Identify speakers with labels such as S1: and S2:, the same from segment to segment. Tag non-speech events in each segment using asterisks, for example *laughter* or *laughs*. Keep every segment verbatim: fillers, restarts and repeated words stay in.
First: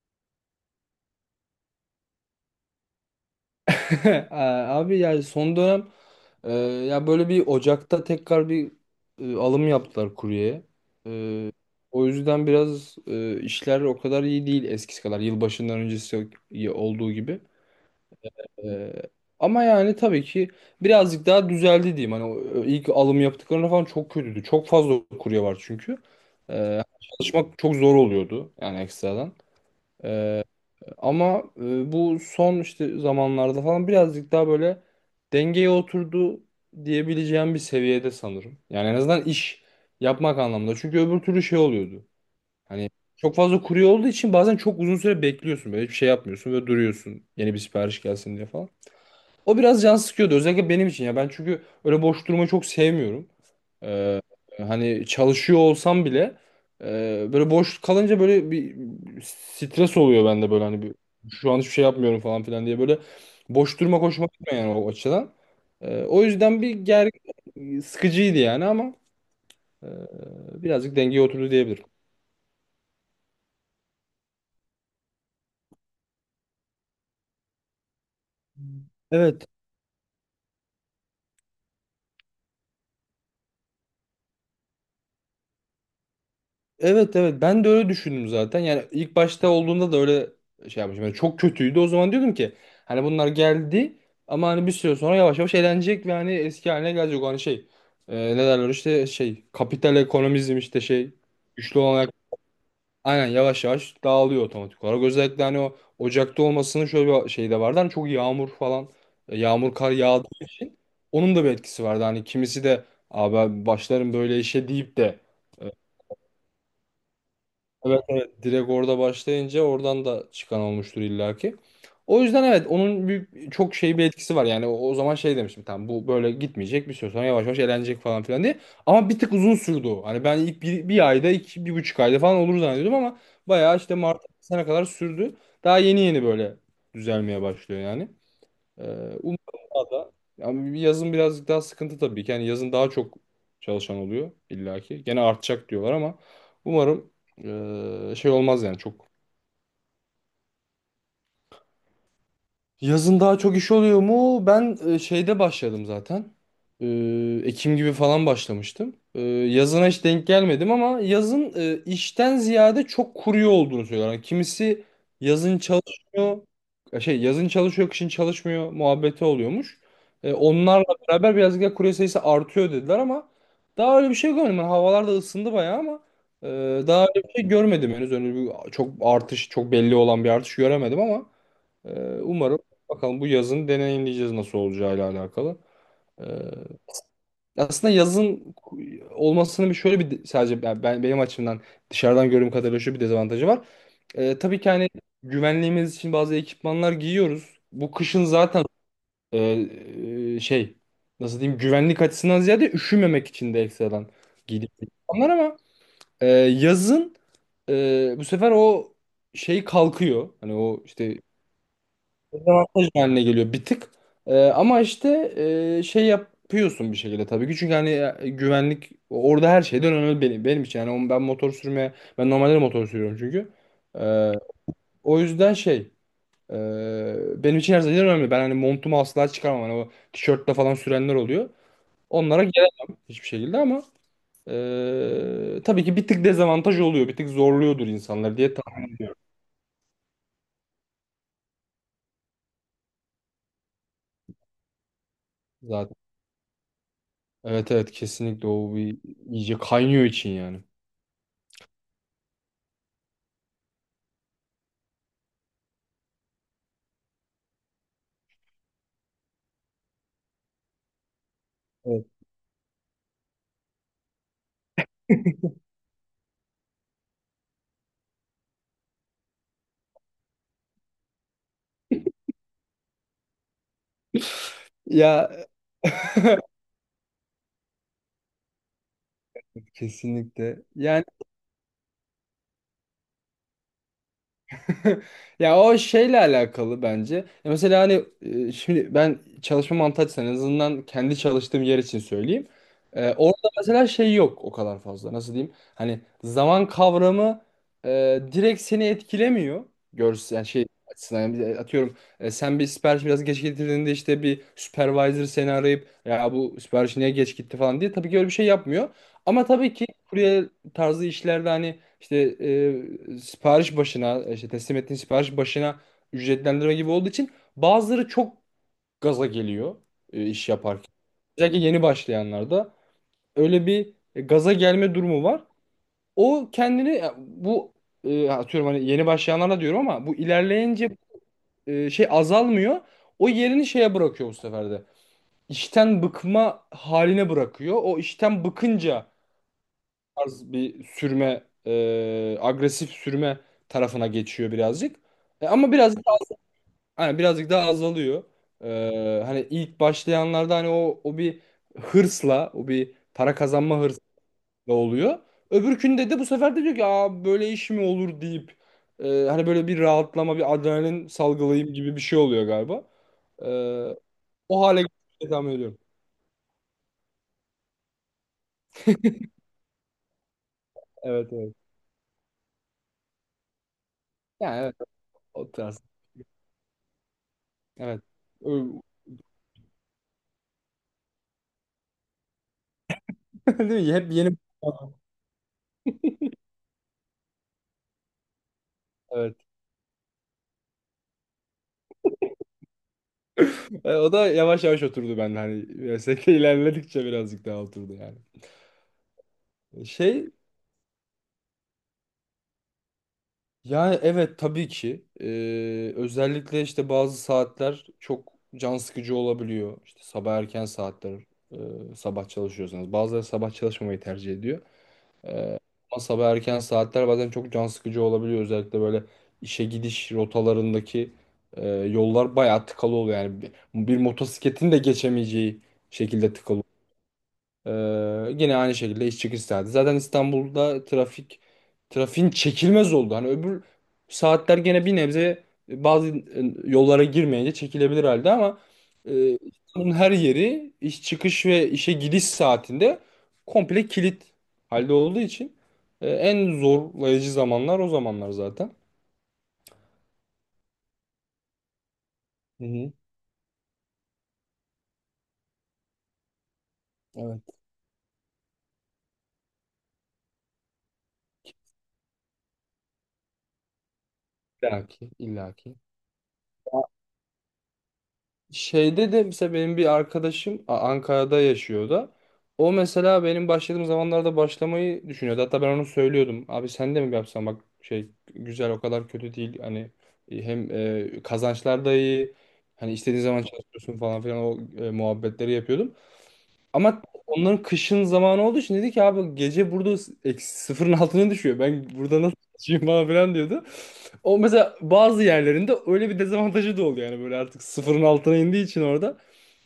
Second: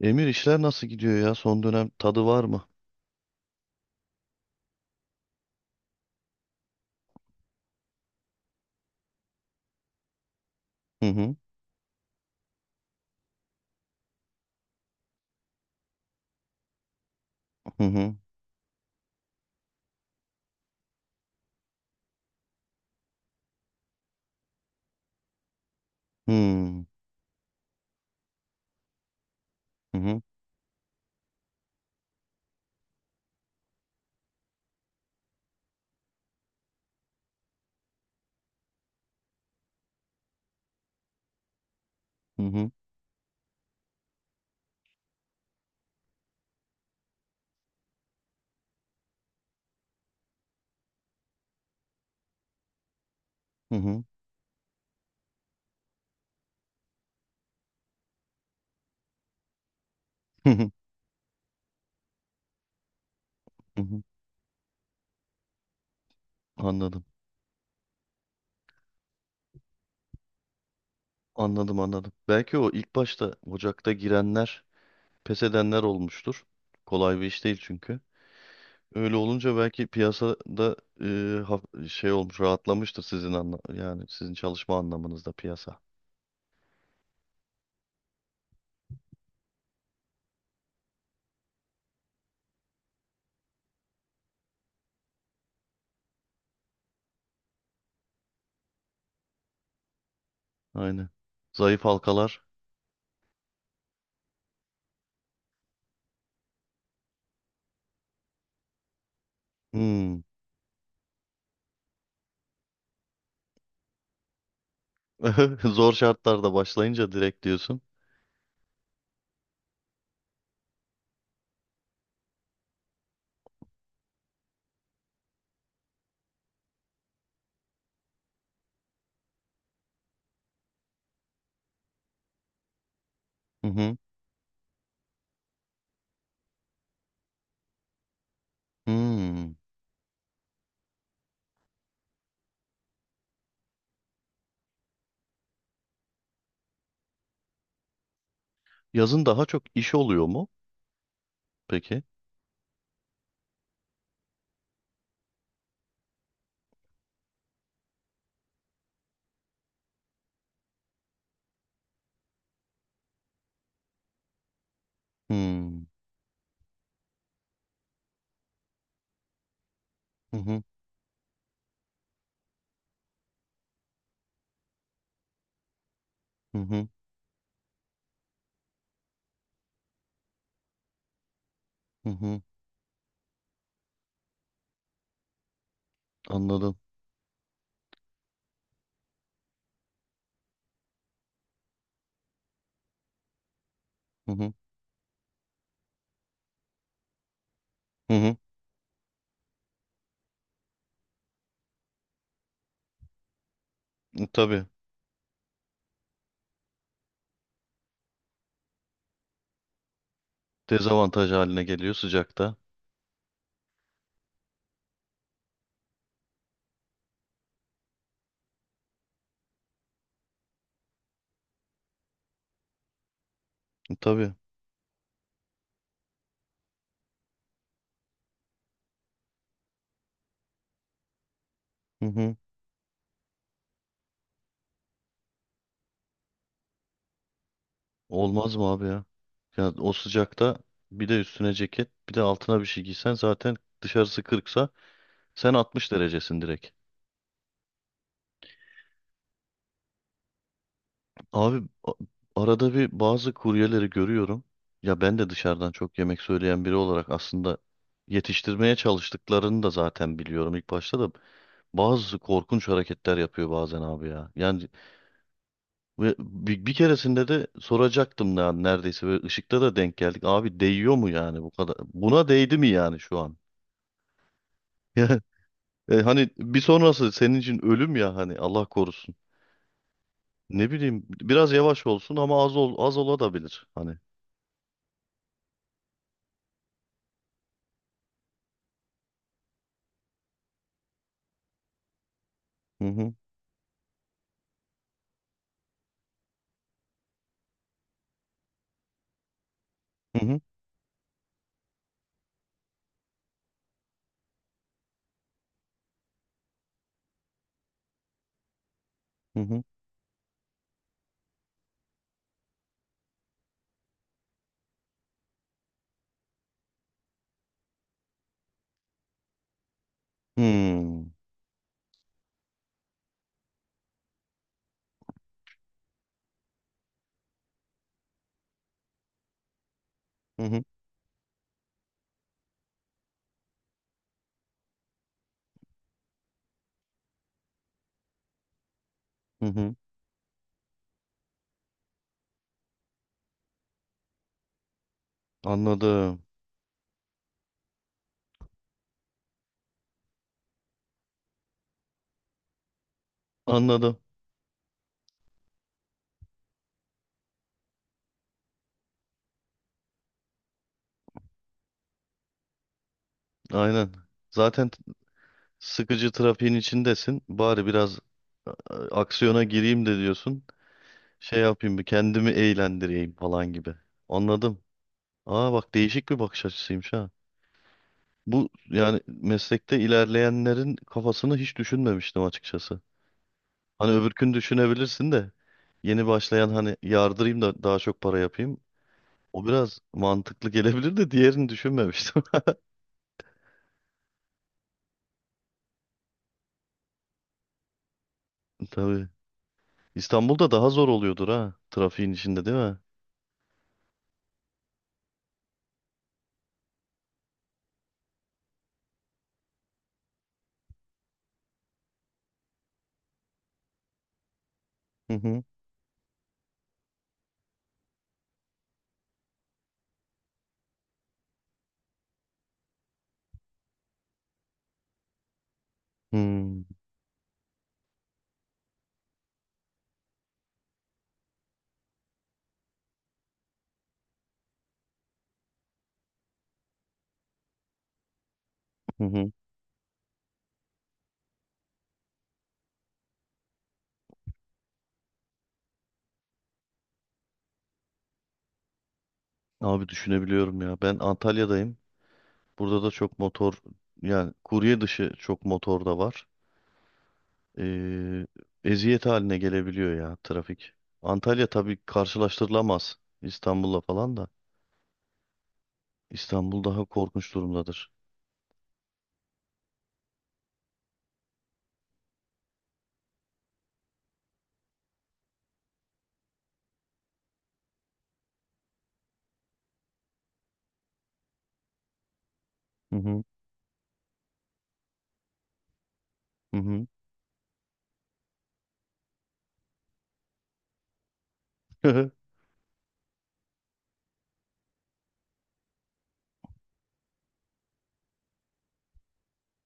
S1: Emir, işler nasıl gidiyor ya? Son dönem tadı var mı?
S2: *laughs* Abi yani son dönem e, ya böyle bir Ocak'ta tekrar bir e, alım yaptılar kuryeye.
S1: Hı hı,
S2: E, O yüzden biraz e, işler o kadar iyi değil eskisi kadar yılbaşından öncesi olduğu gibi.
S1: hı hı,
S2: E, Ama yani tabii ki birazcık daha düzeldi diyeyim. Hani o- e, ilk alım yaptıklarında falan çok kötüydü. Çok fazla kurye var çünkü. E,
S1: hı
S2: çalışmak çok zor oluyordu yani ekstradan.
S1: hı, hı
S2: E, Ama e, bu son işte zamanlarda falan birazcık daha böyle dengeye oturdu diyebileceğim bir seviyede sanırım. Yani en azından iş yapmak anlamında. Çünkü öbür türlü şey oluyordu.
S1: hı, hı
S2: Hani çok fazla kurye olduğu için bazen çok uzun süre bekliyorsun. Böyle hiçbir şey yapmıyorsun ve duruyorsun yeni bir sipariş gelsin diye falan. O biraz can sıkıyordu özellikle benim için ya. Ben çünkü öyle boş durmayı çok sevmiyorum.
S1: hı, hı
S2: Ee, Hani çalışıyor olsam bile e, böyle boş kalınca böyle bir stres oluyor
S1: hı,
S2: bende böyle
S1: hı,
S2: hani bir, şu an hiçbir şey yapmıyorum falan filan diye böyle boş
S1: hı
S2: durma
S1: hı.
S2: hoşuma gitmiyor yani o açıdan. Ee, o yüzden bir
S1: Anladım.
S2: ger sıkıcıydı yani ama e, birazcık dengeye oturdu
S1: Anladım,
S2: diyebilirim.
S1: anladım. Belki o ilk başta Ocak'ta girenler pes edenler olmuştur. Kolay bir iş değil çünkü. Öyle olunca belki piyasada e, haf- şey olmuş rahatlamıştır sizin anla yani sizin çalışma anlamınızda piyasa.
S2: Evet, evet, ben de öyle düşündüm zaten. Yani ilk başta olduğunda da öyle şey yapmışım. Yani çok kötüydü. O zaman diyordum ki hani bunlar geldi ama hani bir süre sonra yavaş yavaş eğlenecek ve hani eski haline gelecek. O hani şey e, ne derler işte şey kapital ekonomizm işte
S1: Aynen.
S2: şey güçlü
S1: Zayıf
S2: olarak
S1: halkalar.
S2: aynen yavaş yavaş dağılıyor otomatik olarak. Özellikle hani o Ocak'ta olmasının şöyle bir şey de vardı. Hani çok yağmur falan e, yağmur kar
S1: Hmm.
S2: yağdığı için onun da bir etkisi vardı. Hani kimisi de abi ben başlarım böyle işe deyip de
S1: *laughs*
S2: e,
S1: Zor şartlarda başlayınca direkt diyorsun.
S2: evet, evet, direkt orada başlayınca oradan da çıkan olmuştur illaki. O yüzden evet onun bir, çok şey bir etkisi var. Yani o, o zaman şey demiştim tamam bu böyle gitmeyecek bir süre sonra yavaş yavaş elenecek falan filan diye. Ama bir tık uzun sürdü o. Hani ben ilk bir, bir ayda iki, bir buçuk ayda falan olur zannediyordum ama
S1: Hı
S2: bayağı işte
S1: hı.
S2: Mart sene kadar sürdü. Daha yeni yeni böyle düzelmeye başlıyor yani. Ee, Umarım
S1: Hmm.
S2: daha da. Ama yazın birazcık daha sıkıntı tabii ki. Yani yazın daha çok çalışan oluyor illaki. Gene artacak diyorlar ama umarım eee, şey olmaz yani çok.
S1: Yazın daha çok iş oluyor mu? Peki.
S2: Yazın daha çok iş oluyor mu? Ben e, şeyde başladım zaten. Ee, Ekim gibi falan başlamıştım. Ee, yazına hiç denk gelmedim ama yazın e, işten ziyade çok kuruyor olduğunu söylüyorlar. Yani kimisi yazın
S1: Hmm.
S2: çalışmıyor, e, şey yazın çalışıyor, kışın çalışmıyor muhabbeti oluyormuş. Ee,
S1: Hı hı.
S2: onlarla beraber birazcık da kurye sayısı artıyor dediler ama daha öyle bir şey görmedim. Yani havalar da ısındı bayağı ama e,
S1: Hı hı.
S2: daha öyle bir şey görmedim henüz. Öyle bir çok artış, çok belli olan bir artış göremedim ama.
S1: Hı
S2: Ee,
S1: hı.
S2: Umarım bakalım bu yazın deneyimleyeceğiz nasıl olacağıyla alakalı. Ee,
S1: Anladım.
S2: Aslında yazın olmasının bir şöyle bir sadece ben, ben- benim açımdan dışarıdan gördüğüm kadarıyla şu bir dezavantajı var.
S1: Hı
S2: Ee,
S1: hı.
S2: tabii ki hani güvenliğimiz için bazı ekipmanlar giyiyoruz. Bu
S1: Hı
S2: kışın
S1: hı.
S2: zaten e, e, şey nasıl diyeyim güvenlik açısından ziyade üşümemek için de ekstradan
S1: E, Tabii.
S2: giydiğimiz ekipmanlar ama e, yazın e, bu sefer o şey kalkıyor. Hani o işte
S1: Dezavantaj haline geliyor sıcakta.
S2: dezavantaj haline geliyor bir tık. Ee, ama işte e, şey yapıyorsun bir şekilde tabii ki. Çünkü hani e, güvenlik orada her şeyden önemli benim, benim için. Yani o- ben motor sürmeye, ben normalde de motor sürüyorum çünkü.
S1: E,
S2: Ee,
S1: Tabii.
S2: O yüzden şey e, benim için her şeyden önemli. Ben hani montumu asla çıkarmam. Hani o tişörtle falan sürenler oluyor.
S1: Hı hı.
S2: Onlara gelemem hiçbir şekilde ama e, tabii ki bir tık dezavantaj oluyor. Bir tık zorluyordur insanlar diye
S1: Olmaz mı abi
S2: tahmin
S1: ya? Ya o sıcakta bir de üstüne ceket, bir de altına bir şey giysen zaten dışarısı kırksa sen altmış
S2: zaten.
S1: derecesin direkt.
S2: Evet, evet, kesinlikle o bir iyice kaynıyor için yani.
S1: Abi a- Arada bir bazı kuryeleri görüyorum. Ya ben de dışarıdan çok yemek söyleyen biri olarak aslında yetiştirmeye çalıştıklarını da zaten biliyorum ilk başta da bazı korkunç hareketler yapıyor bazen abi ya. Yani ve bir, bir keresinde de soracaktım ya neredeyse ve ışıkta da denk geldik. Abi değiyor mu yani bu kadar? Buna değdi mi yani şu an? *laughs*
S2: Ya
S1: Yani, e, hani
S2: *laughs*
S1: bir sonrası senin için ölüm ya hani Allah korusun.
S2: kesinlikle.
S1: Ne
S2: Yani
S1: bileyim biraz yavaş olsun ama az ol, az olabilir hani.
S2: *laughs* ya o şeyle alakalı bence. Ya mesela hani e, şimdi ben çalışma mantığı açısından en azından kendi çalıştığım yer için söyleyeyim.
S1: Hı
S2: E,
S1: hı.
S2: orada mesela şey yok o kadar fazla. Nasıl diyeyim? Hani zaman kavramı e, direkt seni etkilemiyor.
S1: Hı
S2: Görsel
S1: hı.
S2: yani şey açısından yani bir- atıyorum e, sen bir sipariş biraz geç getirdiğinde işte bir supervisor seni arayıp ya bu sipariş niye geç gitti falan diye tabii ki öyle bir şey yapmıyor.
S1: Hı
S2: Ama
S1: hı.
S2: tabii ki kurye tarzı işlerde hani İşte e, sipariş başına, işte teslim ettiğin sipariş başına ücretlendirme gibi olduğu için bazıları çok gaza geliyor e, iş yaparken.
S1: Hmm.
S2: Özellikle yeni başlayanlarda öyle bir e, gaza gelme durumu var. O kendini ya bu e, atıyorum hani yeni başlayanlara diyorum ama bu
S1: Hı hı.
S2: ilerleyince e, şey azalmıyor. O yerini şeye bırakıyor bu sefer de. İşten bıkma haline bırakıyor. O işten bıkınca
S1: Hı hı.
S2: tarz bir sürme, e, agresif sürme tarafına geçiyor birazcık. E, ama birazcık daha,
S1: Anladım.
S2: hani birazcık daha azalıyor. E, hani ilk başlayanlarda hani o o bir hırsla, o bir para kazanma
S1: Anladım.
S2: hırsla oluyor. Öbürkünde de bu sefer de diyor ki aa, böyle iş mi olur deyip e, hani böyle bir rahatlama, bir adrenalin salgılayayım gibi bir şey oluyor galiba. E,
S1: Aynen.
S2: O
S1: Zaten t-
S2: hale getirmeyi tahmin ediyorum.
S1: Sıkıcı trafiğin içindesin. Bari biraz e, aksiyona gireyim de diyorsun.
S2: Evet,
S1: Şey
S2: evet.
S1: yapayım, bir kendimi eğlendireyim falan gibi.
S2: Yani
S1: Anladım.
S2: evet o
S1: Aa bak,
S2: tarz.
S1: değişik bir bakış açısıymış ha.
S2: Evet.
S1: Bu
S2: Ö-
S1: yani meslekte ilerleyenlerin kafasını hiç düşünmemiştim açıkçası.
S2: *laughs* Değil
S1: Hani
S2: mi? Hep
S1: öbürkünü
S2: yeni.
S1: düşünebilirsin de yeni başlayan hani yardırayım da daha çok para yapayım.
S2: Evet.
S1: O biraz mantıklı gelebilir de diğerini düşünmemiştim.
S2: E, o da yavaş yavaş oturdu bende hani meslekte *laughs* ilerledikçe birazcık daha oturdu yani.
S1: Tabii.
S2: E, Şey
S1: İstanbul'da daha zor oluyordur ha. Trafiğin içinde değil mi?
S2: yani evet tabii ki E, özellikle işte bazı saatler çok can sıkıcı olabiliyor. İşte sabah erken saatler e, sabah çalışıyorsanız bazıları sabah çalışmamayı tercih ediyor.
S1: Hı hı.
S2: Ama sabah erken saatler bazen çok can sıkıcı olabiliyor özellikle böyle işe gidiş rotalarındaki e, yollar bayağı tıkalı oluyor yani bir, bir motosikletin de geçemeyeceği şekilde
S1: Hmm,
S2: tıkalı. Ee, Yine aynı şekilde iş çıkış saati. Zaten İstanbul'da trafik trafiğin çekilmez oldu. Hani öbür saatler gene bir nebze e, bazı e, yollara girmeyince çekilebilir halde ama
S1: hı hı.
S2: e, İstanbul'un her yeri iş çıkış ve işe gidiş saatinde komple kilit halde olduğu için e, en zorlayıcı zamanlar o zamanlar zaten.
S1: Abi düşünebiliyorum ya. Ben Antalya'dayım.
S2: Hı
S1: Burada da
S2: hı.
S1: çok motor, yani kurye dışı çok motor da var.
S2: Evet.
S1: Ee, Eziyet haline gelebiliyor ya trafik. Antalya tabii karşılaştırılamaz İstanbul'la falan da.
S2: İllaki, illaki.
S1: İstanbul daha korkunç durumdadır.
S2: Şeyde de mesela benim bir arkadaşım A- Ankara'da yaşıyor o da. O mesela benim başladığım zamanlarda başlamayı düşünüyordu. Hatta ben onu söylüyordum. Abi sen de mi yapsan bak şey güzel o kadar kötü değil. Hani e, hem e, kazançlar da iyi. Hani
S1: Hı
S2: istediğin
S1: hı.
S2: zaman çalışıyorsun falan filan o e, muhabbetleri yapıyordum.
S1: Hı hı.
S2: Ama onların kışın zamanı olduğu için dedi ki abi gece burada s- eksi sıfırın altına düşüyor. Ben burada
S1: *laughs*
S2: nasıl çalışayım falan filan diyordu. O mesela bazı yerlerinde öyle bir dezavantajı da oluyor. Yani böyle artık sıfırın altına indiği için orada.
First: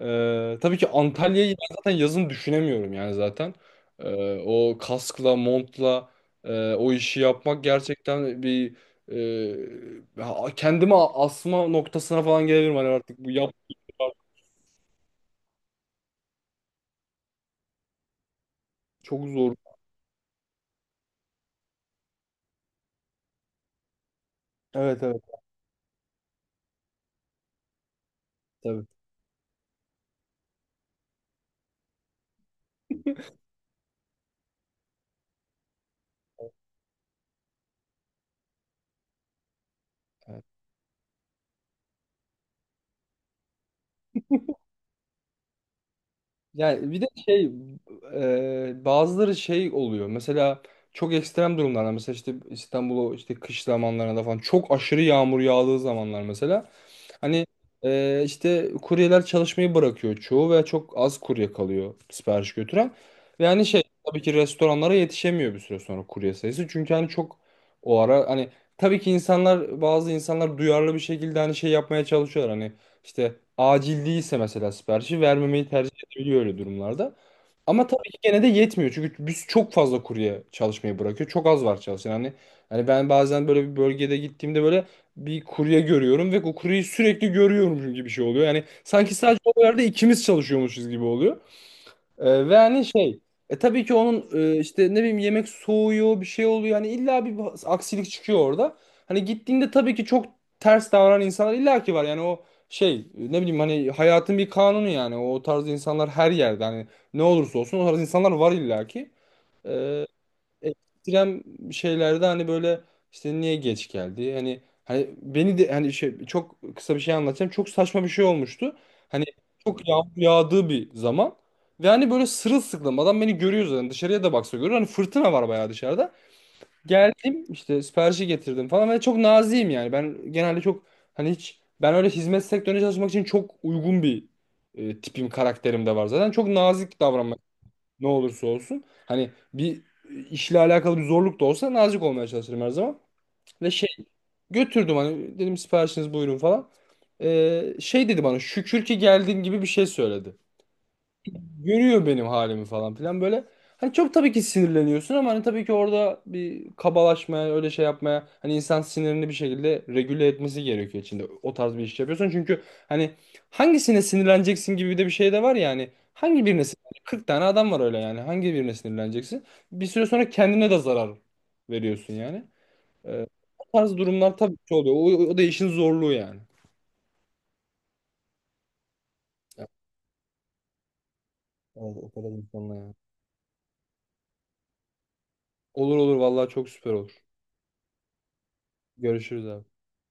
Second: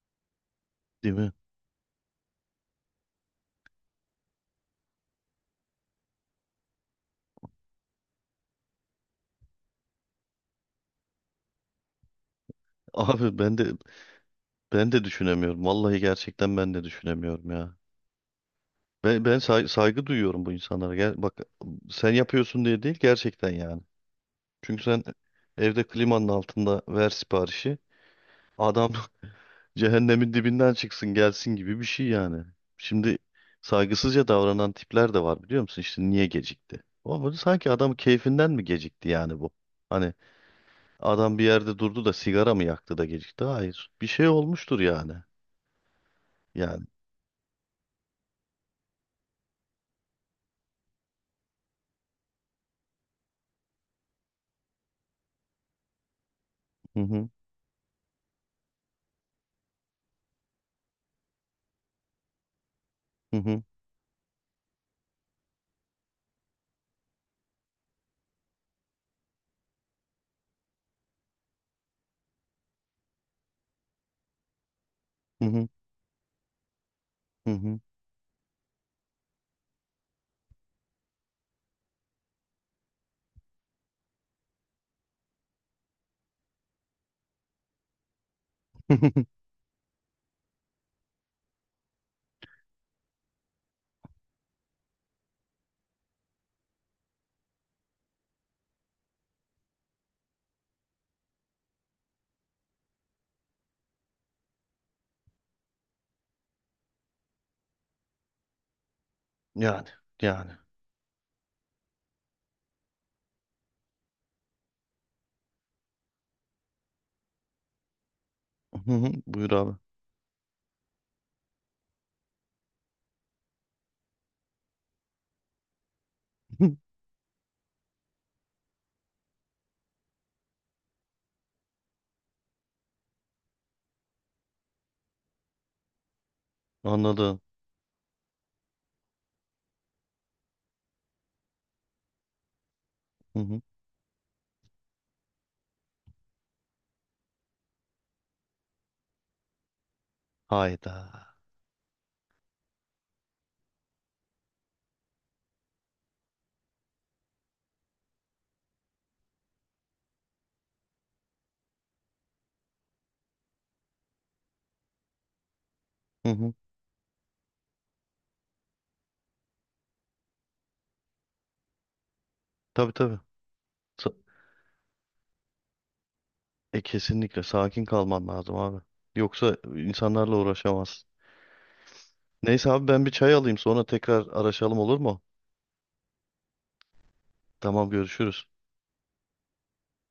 S2: Ee, tabii ki
S1: Değil mi?
S2: Antalya'yı ben zaten yazın düşünemiyorum yani zaten. Ee, o kaskla, montla e, o işi yapmak gerçekten bir e, ha- kendimi asma noktasına falan gelebilirim. Hani artık bu
S1: Abi
S2: yap
S1: ben de, ben de düşünemiyorum. Vallahi gerçekten ben de düşünemiyorum ya. Ben,
S2: çok
S1: ben
S2: zor.
S1: say- saygı duyuyorum bu insanlara. Gel, bak, sen yapıyorsun diye değil gerçekten yani. Çünkü
S2: Evet,
S1: sen
S2: evet,
S1: evde klimanın altında ver siparişi. Adam *laughs* cehennemin dibinden çıksın gelsin gibi bir şey yani. Şimdi saygısızca davranan tipler de var biliyor musun? İşte niye gecikti? O böyle sanki adam keyfinden mi gecikti yani bu? Hani
S2: tabii.
S1: adam bir yerde durdu da sigara mı yaktı da gecikti? Hayır. Bir şey olmuştur yani. Yani.
S2: Yani bir de şey e, bazıları şey oluyor. Mesela çok ekstrem durumlarda mesela işte İstanbul'u işte kış zamanlarında falan çok aşırı yağmur yağdığı zamanlar mesela.
S1: Hı hı.
S2: Hani e, işte kuryeler çalışmayı bırakıyor çoğu ve çok az kurye kalıyor sipariş götüren.
S1: Hı
S2: Ve
S1: hı.
S2: hani şey tabii ki restoranlara yetişemiyor bir süre sonra kurye sayısı. Çünkü hani çok o ara hani tabii ki insanlar bazı insanlar duyarlı bir şekilde hani şey yapmaya çalışıyorlar. Hani işte acil değilse mesela siparişi
S1: Hı hı.
S2: vermemeyi tercih edebiliyor öyle durumlarda.
S1: Hı hı.
S2: Ama tabii ki gene de yetmiyor. Çünkü biz çok fazla kurye çalışmayı bırakıyor. Çok az var çalışan. Hani, hani ben bazen böyle bir bölgede gittiğimde böyle bir kurye görüyorum ve o kuryeyi sürekli görüyormuşum gibi bir şey oluyor. Yani sanki sadece
S1: *laughs*
S2: o yerde ikimiz çalışıyormuşuz gibi oluyor. Ee, ve hani şey e, tabii ki onun e, işte ne bileyim yemek soğuyor bir şey oluyor. Yani illa bir aksilik çıkıyor orada. Hani gittiğinde tabii ki çok ters davranan insanlar illa ki var. Yani o şey e, ne bileyim hani hayatın bir kanunu yani o tarz insanlar her yerde hani ne olursa olsun o tarz insanlar var illa ki
S1: Yani. Yani.
S2: ekstrem şeylerde hani böyle işte niye geç geldi? Hani hani beni de hani şey çok kısa bir şey anlatacağım. Çok saçma bir şey olmuştu.
S1: Hı hı.
S2: Hani
S1: Buyur abi.
S2: çok yağmur yağdığı bir zaman ve hani böyle sırılsıklam adam beni görüyor zaten dışarıya da baksa görüyor. Hani fırtına var bayağı dışarıda.
S1: *laughs* Hı,
S2: Geldim işte siparişi getirdim falan ve çok naziyim yani. Ben genelde çok hani hiç ben öyle hizmet sektörüne çalışmak için çok uygun bir e, tipim karakterim de var zaten. Çok nazik davranmaya
S1: anladım.
S2: ne olursa olsun. Hani bir e, işle alakalı bir zorluk da olsa nazik olmaya çalışırım her zaman.
S1: Hı hı.
S2: Ve şey götürdüm hani dedim siparişiniz buyurun falan. Ee, şey dedi bana şükür ki geldin gibi bir şey söyledi
S1: Hayda.
S2: görüyor benim halimi falan filan böyle. Hani çok tabii ki sinirleniyorsun ama hani tabii ki orada bir kabalaşmaya, öyle şey yapmaya hani insan sinirini bir şekilde regüle etmesi gerekiyor içinde. O tarz bir iş yapıyorsun çünkü hani hangisine sinirleneceksin gibi de bir şey de var ya hani
S1: Hı
S2: hangi
S1: hı.
S2: birine sinirleneceksin? Kırk tane adam var öyle yani. Hangi birine sinirleneceksin? Bir süre sonra kendine de zarar veriyorsun yani.
S1: Tabii, tabii.
S2: Ee, O tarz
S1: Sa-
S2: durumlar tabii ki oluyor. O, o da işin zorluğu yani.
S1: e, Kesinlikle sakin kalman lazım abi. Yoksa insanlarla uğraşamazsın.
S2: Evet, o kadar
S1: Neyse
S2: insanla
S1: abi,
S2: yani.
S1: ben bir çay alayım sonra tekrar araşalım olur mu?
S2: Olur, olur, vallahi çok süper olur.
S1: Tamam, görüşürüz.
S2: Görüşürüz abi.